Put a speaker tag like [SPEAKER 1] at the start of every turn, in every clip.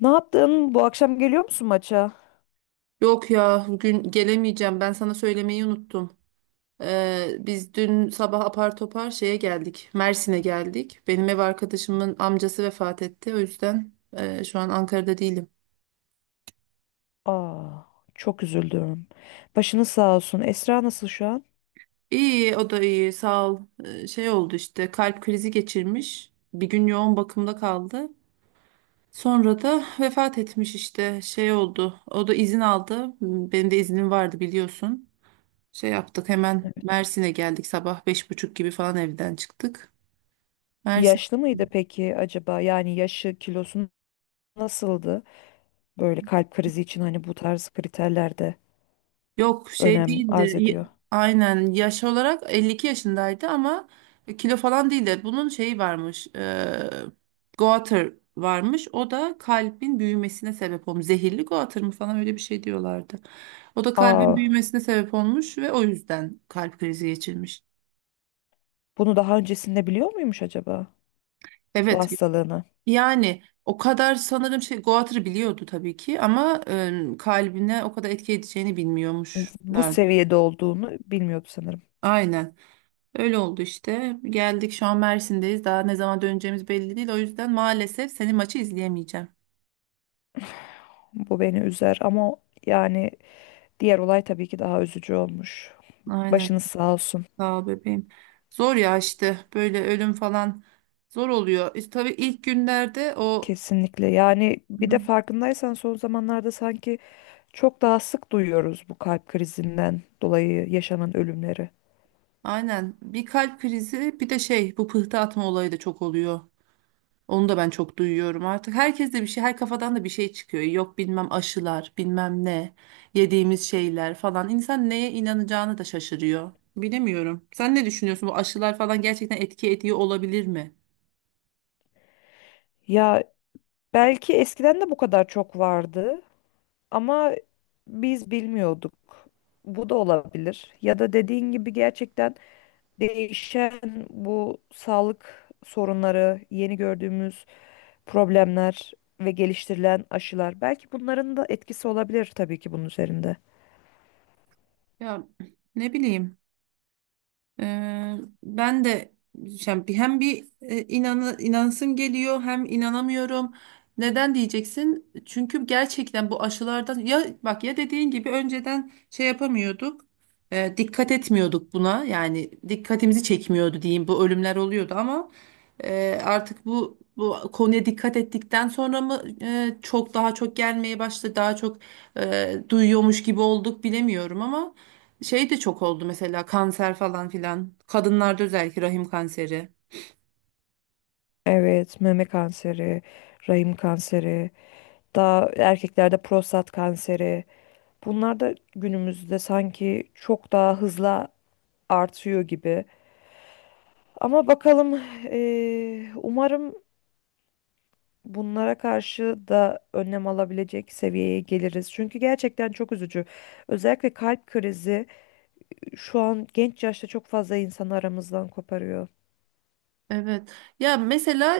[SPEAKER 1] Ne yaptın? Bu akşam geliyor musun maça?
[SPEAKER 2] Yok ya bugün gelemeyeceğim. Ben sana söylemeyi unuttum. Biz dün sabah apar topar şeye geldik. Mersin'e geldik. Benim ev arkadaşımın amcası vefat etti. O yüzden şu an Ankara'da değilim.
[SPEAKER 1] Aa, çok üzüldüm. Başını sağ olsun. Esra nasıl şu an?
[SPEAKER 2] İyi, o da iyi, sağ ol. Şey oldu işte, kalp krizi geçirmiş. Bir gün yoğun bakımda kaldı. Sonra da vefat etmiş işte, şey oldu. O da izin aldı. Benim de iznim vardı, biliyorsun. Şey yaptık, hemen
[SPEAKER 1] Evet.
[SPEAKER 2] Mersin'e geldik, sabah 5.30 gibi falan evden çıktık. Mersin
[SPEAKER 1] Yaşlı mıydı peki acaba? Yani yaşı, kilosu nasıldı? Böyle kalp krizi için hani bu tarz kriterlerde
[SPEAKER 2] Yok, şey
[SPEAKER 1] önem
[SPEAKER 2] değildi.
[SPEAKER 1] arz ediyor.
[SPEAKER 2] Aynen, yaş olarak 52 yaşındaydı ama kilo falan değildi. Bunun şeyi varmış. Goiter varmış. O da kalbin büyümesine sebep olmuş. Zehirli goiter mı falan, öyle bir şey diyorlardı. O da kalbin
[SPEAKER 1] Aa,
[SPEAKER 2] büyümesine sebep olmuş ve o yüzden kalp krizi geçirmiş.
[SPEAKER 1] bunu daha öncesinde biliyor muymuş acaba? Bu
[SPEAKER 2] Evet.
[SPEAKER 1] hastalığını.
[SPEAKER 2] Yani o kadar sanırım şey, goiter'ı biliyordu tabii ki ama kalbine o kadar etki edeceğini
[SPEAKER 1] Bu
[SPEAKER 2] bilmiyormuşlar.
[SPEAKER 1] seviyede olduğunu bilmiyordu sanırım.
[SPEAKER 2] Aynen. Öyle oldu işte. Geldik, şu an Mersin'deyiz. Daha ne zaman döneceğimiz belli değil. O yüzden maalesef senin maçı izleyemeyeceğim.
[SPEAKER 1] Bu beni üzer ama yani diğer olay tabii ki daha üzücü olmuş.
[SPEAKER 2] Aynen.
[SPEAKER 1] Başınız sağ olsun.
[SPEAKER 2] Sağ ol bebeğim. Zor ya işte. Böyle ölüm falan zor oluyor. İşte tabii ilk günlerde o
[SPEAKER 1] Kesinlikle. Yani bir de
[SPEAKER 2] Hı.
[SPEAKER 1] farkındaysan son zamanlarda sanki çok daha sık duyuyoruz bu kalp krizinden dolayı yaşanan ölümleri.
[SPEAKER 2] Aynen, bir kalp krizi, bir de şey, bu pıhtı atma olayı da çok oluyor. Onu da ben çok duyuyorum artık. Herkes de bir şey, her kafadan da bir şey çıkıyor. Yok bilmem aşılar, bilmem ne, yediğimiz şeyler falan. İnsan neye inanacağını da şaşırıyor. Bilemiyorum. Sen ne düşünüyorsun? Bu aşılar falan gerçekten etki ediyor olabilir mi?
[SPEAKER 1] Ya belki eskiden de bu kadar çok vardı ama biz bilmiyorduk. Bu da olabilir. Ya da dediğin gibi gerçekten değişen bu sağlık sorunları, yeni gördüğümüz problemler ve geliştirilen aşılar belki bunların da etkisi olabilir tabii ki bunun üzerinde.
[SPEAKER 2] Ya, ne bileyim. Ee, Ben de yani hem bir inansım geliyor, hem inanamıyorum. Neden diyeceksin? Çünkü gerçekten bu aşılardan, ya bak, ya dediğin gibi önceden şey yapamıyorduk. Dikkat etmiyorduk buna. Yani dikkatimizi çekmiyordu diyeyim. Bu ölümler oluyordu ama artık bu konuya dikkat ettikten sonra mı çok daha çok gelmeye başladı. Daha çok duyuyormuş gibi olduk, bilemiyorum ama şey de çok oldu, mesela kanser falan filan. Kadınlarda özellikle rahim kanseri.
[SPEAKER 1] Evet, meme kanseri, rahim kanseri, daha erkeklerde prostat kanseri. Bunlar da günümüzde sanki çok daha hızla artıyor gibi. Ama bakalım, umarım bunlara karşı da önlem alabilecek seviyeye geliriz. Çünkü gerçekten çok üzücü. Özellikle kalp krizi şu an genç yaşta çok fazla insanı aramızdan koparıyor.
[SPEAKER 2] Evet. Ya mesela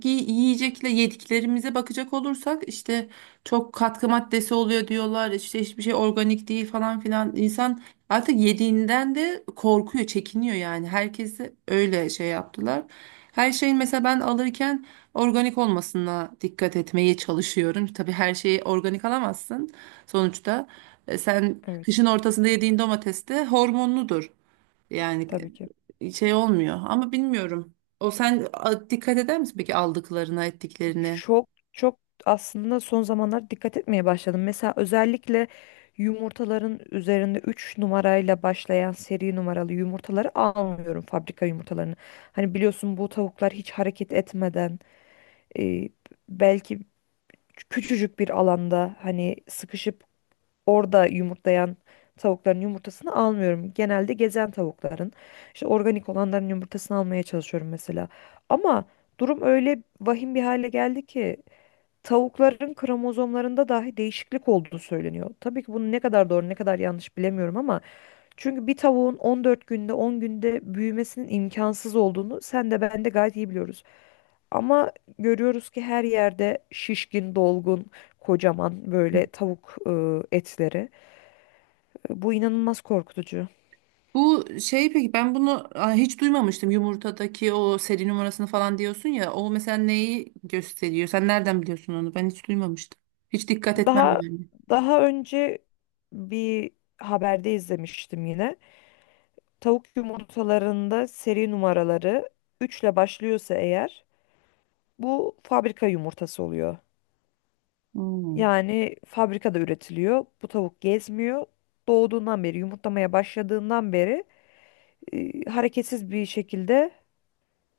[SPEAKER 2] yiyecekle, yediklerimize bakacak olursak işte çok katkı maddesi oluyor diyorlar. İşte hiçbir şey organik değil falan filan. İnsan artık yediğinden de korkuyor, çekiniyor yani. Herkesi öyle şey yaptılar. Her şeyin mesela, ben alırken organik olmasına dikkat etmeye çalışıyorum. Tabii her şeyi organik alamazsın sonuçta. Sen
[SPEAKER 1] Evet,
[SPEAKER 2] kışın ortasında yediğin domates de hormonludur. Yani
[SPEAKER 1] tabii ki.
[SPEAKER 2] şey olmuyor ama bilmiyorum. O sen dikkat eder misin peki aldıklarına, ettiklerine?
[SPEAKER 1] Çok çok aslında son zamanlarda dikkat etmeye başladım. Mesela özellikle yumurtaların üzerinde 3 numarayla başlayan seri numaralı yumurtaları almıyorum fabrika yumurtalarını. Hani biliyorsun bu tavuklar hiç hareket etmeden e, belki küçücük bir alanda hani sıkışıp orada yumurtlayan tavukların yumurtasını almıyorum. Genelde gezen tavukların işte organik olanların yumurtasını almaya çalışıyorum mesela. Ama durum öyle vahim bir hale geldi ki tavukların kromozomlarında dahi değişiklik olduğu söyleniyor. Tabii ki bunun ne kadar doğru ne kadar yanlış bilemiyorum ama çünkü bir tavuğun 14 günde 10 günde büyümesinin imkansız olduğunu sen de ben de gayet iyi biliyoruz. Ama görüyoruz ki her yerde şişkin, dolgun, kocaman böyle tavuk etleri. Bu inanılmaz korkutucu.
[SPEAKER 2] Bu şey peki, ben bunu hiç duymamıştım. Yumurtadaki o seri numarasını falan diyorsun ya. O mesela neyi gösteriyor? Sen nereden biliyorsun onu? Ben hiç duymamıştım. Hiç dikkat etmem
[SPEAKER 1] Daha
[SPEAKER 2] yani.
[SPEAKER 1] daha önce bir haberde izlemiştim yine. Tavuk yumurtalarında seri numaraları 3 ile başlıyorsa eğer bu fabrika yumurtası oluyor.
[SPEAKER 2] Hmm.
[SPEAKER 1] Yani fabrikada üretiliyor. Bu tavuk gezmiyor. Doğduğundan beri, yumurtlamaya başladığından beri hareketsiz bir şekilde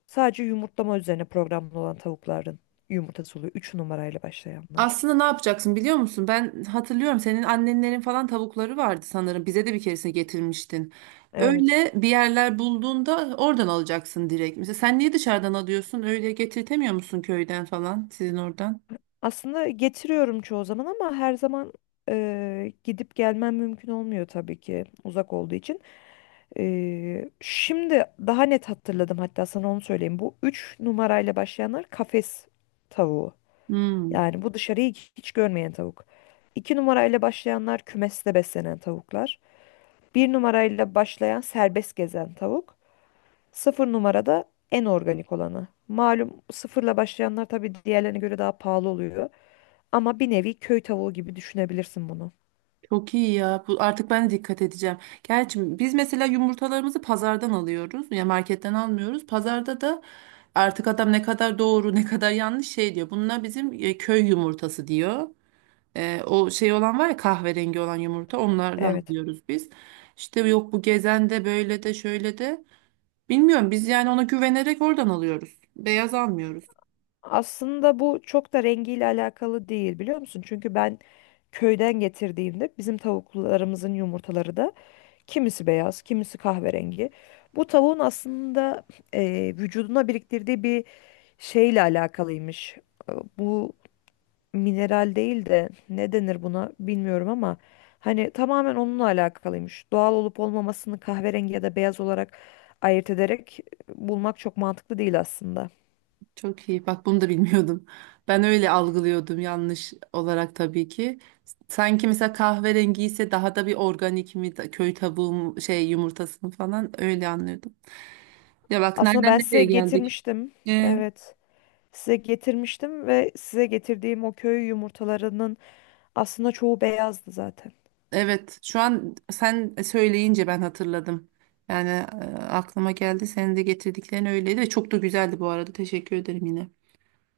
[SPEAKER 1] sadece yumurtlama üzerine programlı olan tavukların yumurtası oluyor. 3 numarayla başlayanlar.
[SPEAKER 2] Aslında ne yapacaksın biliyor musun? Ben hatırlıyorum, senin annenlerin falan tavukları vardı sanırım. Bize de bir keresine getirmiştin.
[SPEAKER 1] Evet.
[SPEAKER 2] Öyle bir yerler bulduğunda oradan alacaksın direkt. Mesela sen niye dışarıdan alıyorsun? Öyle getirtemiyor musun köyden falan, sizin oradan?
[SPEAKER 1] Aslında getiriyorum çoğu zaman ama her zaman gidip gelmem mümkün olmuyor tabii ki uzak olduğu için. Şimdi daha net hatırladım hatta sana onu söyleyeyim. Bu 3 numarayla başlayanlar kafes tavuğu.
[SPEAKER 2] Hmm,
[SPEAKER 1] Yani bu dışarıyı hiç görmeyen tavuk. 2 numarayla başlayanlar kümeste beslenen tavuklar. Bir numarayla başlayan serbest gezen tavuk. 0 numarada en organik olanı. Malum sıfırla başlayanlar tabii diğerlerine göre daha pahalı oluyor. Ama bir nevi köy tavuğu gibi düşünebilirsin bunu.
[SPEAKER 2] Çok iyi ya. Bu, artık ben de dikkat edeceğim. Gerçi biz mesela yumurtalarımızı pazardan alıyoruz. Ya marketten almıyoruz. Pazarda da artık adam ne kadar doğru ne kadar yanlış şey diyor. Bunlar bizim köy yumurtası diyor. O şey olan var ya, kahverengi olan yumurta, onlardan
[SPEAKER 1] Evet.
[SPEAKER 2] alıyoruz biz. İşte yok bu gezen de, böyle de şöyle de. Bilmiyorum, biz yani ona güvenerek oradan alıyoruz. Beyaz almıyoruz.
[SPEAKER 1] Aslında bu çok da rengiyle alakalı değil biliyor musun? Çünkü ben köyden getirdiğimde bizim tavuklarımızın yumurtaları da kimisi beyaz, kimisi kahverengi. Bu tavuğun aslında vücuduna biriktirdiği bir şeyle alakalıymış. E, Bu mineral değil de ne denir buna bilmiyorum ama hani tamamen onunla alakalıymış. Doğal olup olmamasını kahverengi ya da beyaz olarak ayırt ederek bulmak çok mantıklı değil aslında.
[SPEAKER 2] Çok iyi. Bak, bunu da bilmiyordum. Ben öyle algılıyordum, yanlış olarak tabii ki. Sanki mesela kahverengi ise daha da bir organik mi köy tavuğu şey yumurtasını falan, öyle anlıyordum. Ya bak
[SPEAKER 1] Aslında
[SPEAKER 2] nereden
[SPEAKER 1] ben size
[SPEAKER 2] nereye geldik.
[SPEAKER 1] getirmiştim. Evet. Size getirmiştim ve size getirdiğim o köy yumurtalarının aslında çoğu beyazdı zaten.
[SPEAKER 2] Evet, şu an sen söyleyince ben hatırladım. Yani aklıma geldi. Senin de getirdiklerin öyleydi ve çok da güzeldi bu arada. Teşekkür ederim yine.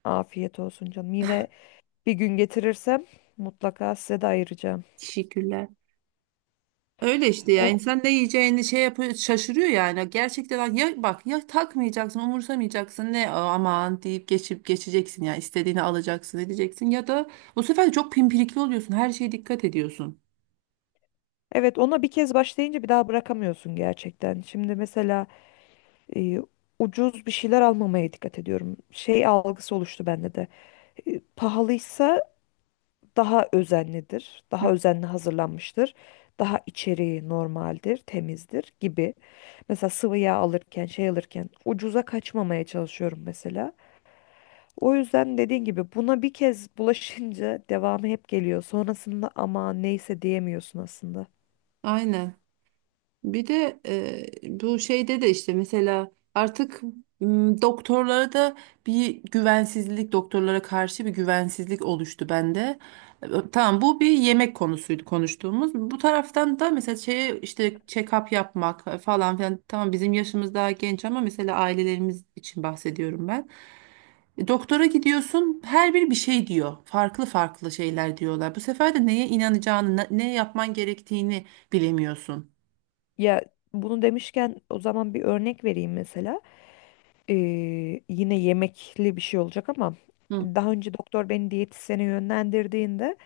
[SPEAKER 1] Afiyet olsun canım. Yine bir gün getirirsem mutlaka size de ayıracağım.
[SPEAKER 2] Teşekkürler. Öyle işte ya,
[SPEAKER 1] O,
[SPEAKER 2] insan ne yiyeceğini şey yapıyor, şaşırıyor yani. Gerçekten ya, bak ya, takmayacaksın, umursamayacaksın, ne aman deyip geçip geçeceksin, ya istediğini alacaksın edeceksin, ya da bu sefer çok pimpirikli oluyorsun. Her şeye dikkat ediyorsun.
[SPEAKER 1] evet, ona bir kez başlayınca bir daha bırakamıyorsun gerçekten. Şimdi mesela e, ucuz bir şeyler almamaya dikkat ediyorum. Şey algısı oluştu bende de. Pahalıysa daha özenlidir,
[SPEAKER 2] Hı.
[SPEAKER 1] daha özenli hazırlanmıştır, daha içeriği normaldir, temizdir gibi. Mesela sıvı yağ alırken, şey alırken ucuza kaçmamaya çalışıyorum mesela. O yüzden dediğin gibi buna bir kez bulaşınca devamı hep geliyor. Sonrasında ama neyse diyemiyorsun aslında.
[SPEAKER 2] Aynen. Bir de bu şeyde de işte mesela artık doktorlara da bir güvensizlik, doktorlara karşı bir güvensizlik oluştu bende. E, Tamam, bu bir yemek konusuydu konuştuğumuz. Bu taraftan da mesela şeye işte, check-up yapmak falan filan. Tamam, bizim yaşımız daha genç ama mesela ailelerimiz için bahsediyorum ben. Doktora gidiyorsun, her biri bir şey diyor. Farklı farklı şeyler diyorlar. Bu sefer de neye inanacağını, ne yapman gerektiğini bilemiyorsun.
[SPEAKER 1] Ya bunu demişken o zaman bir örnek vereyim mesela. Ee, Yine yemekli bir şey olacak ama daha önce doktor beni diyetisyene yönlendirdiğinde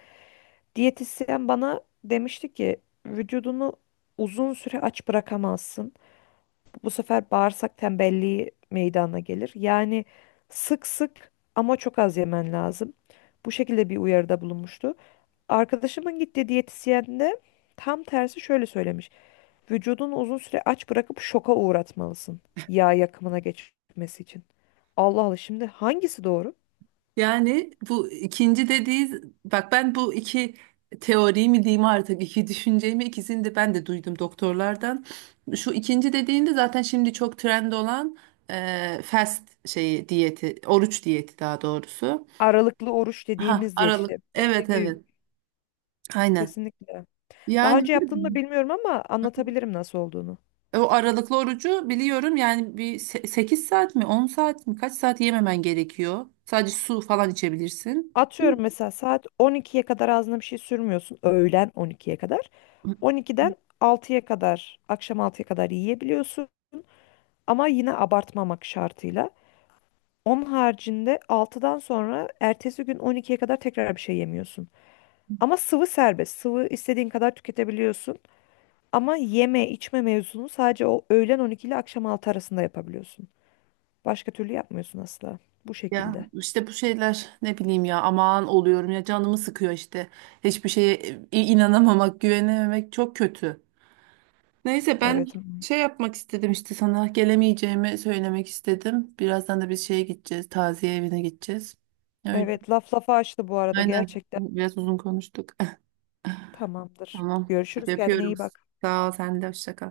[SPEAKER 1] diyetisyen bana demişti ki vücudunu uzun süre aç bırakamazsın. Bu sefer bağırsak tembelliği meydana gelir. Yani sık sık ama çok az yemen lazım. Bu şekilde bir uyarıda bulunmuştu. Arkadaşımın gittiği diyetisyen de tam tersi şöyle söylemiş. Vücudunu uzun süre aç bırakıp şoka uğratmalısın. Yağ yakımına geçmesi için. Allah Allah, şimdi hangisi doğru?
[SPEAKER 2] Yani bu ikinci dediği, bak ben bu iki teori mi diyeyim artık, iki düşünceyi mi, ikisini de ben de duydum doktorlardan. Şu ikinci dediğinde zaten şimdi çok trend olan fast şeyi diyeti, oruç diyeti daha doğrusu.
[SPEAKER 1] Aralıklı oruç
[SPEAKER 2] Ha,
[SPEAKER 1] dediğimiz diyet
[SPEAKER 2] aralık,
[SPEAKER 1] işte,
[SPEAKER 2] evet
[SPEAKER 1] belli bir...
[SPEAKER 2] evet, aynen.
[SPEAKER 1] Kesinlikle. Daha
[SPEAKER 2] Yani
[SPEAKER 1] önce yaptığını da bilmiyorum ama anlatabilirim nasıl olduğunu.
[SPEAKER 2] o aralıklı orucu biliyorum, yani bir 8 saat mi 10 saat mi, kaç saat yememen gerekiyor. Sadece su falan içebilirsin. Değil mi?
[SPEAKER 1] Atıyorum mesela saat 12'ye kadar ağzına bir şey sürmüyorsun. Öğlen 12'ye kadar. 12'den 6'ya kadar, akşam 6'ya kadar yiyebiliyorsun. Ama yine abartmamak şartıyla. Onun haricinde 6'dan sonra ertesi gün 12'ye kadar tekrar bir şey yemiyorsun. Ama sıvı serbest. Sıvı istediğin kadar tüketebiliyorsun. Ama yeme içme mevzunu sadece o öğlen 12 ile akşam 6 arasında yapabiliyorsun. Başka türlü yapmıyorsun asla. Bu
[SPEAKER 2] Ya
[SPEAKER 1] şekilde.
[SPEAKER 2] işte bu şeyler, ne bileyim, ya aman oluyorum ya, canımı sıkıyor işte. Hiçbir şeye inanamamak, güvenememek çok kötü. Neyse, ben
[SPEAKER 1] Evet.
[SPEAKER 2] şey yapmak istedim işte, sana gelemeyeceğimi söylemek istedim. Birazdan da biz şeye gideceğiz, taziye evine gideceğiz. Öyle,
[SPEAKER 1] Evet, laf lafa açtı bu arada
[SPEAKER 2] aynen,
[SPEAKER 1] gerçekten.
[SPEAKER 2] biraz uzun konuştuk.
[SPEAKER 1] Tamamdır.
[SPEAKER 2] Tamam hadi,
[SPEAKER 1] Görüşürüz, kendine
[SPEAKER 2] öpüyorum.
[SPEAKER 1] iyi bak.
[SPEAKER 2] Sağ ol, sen de hoşça kal.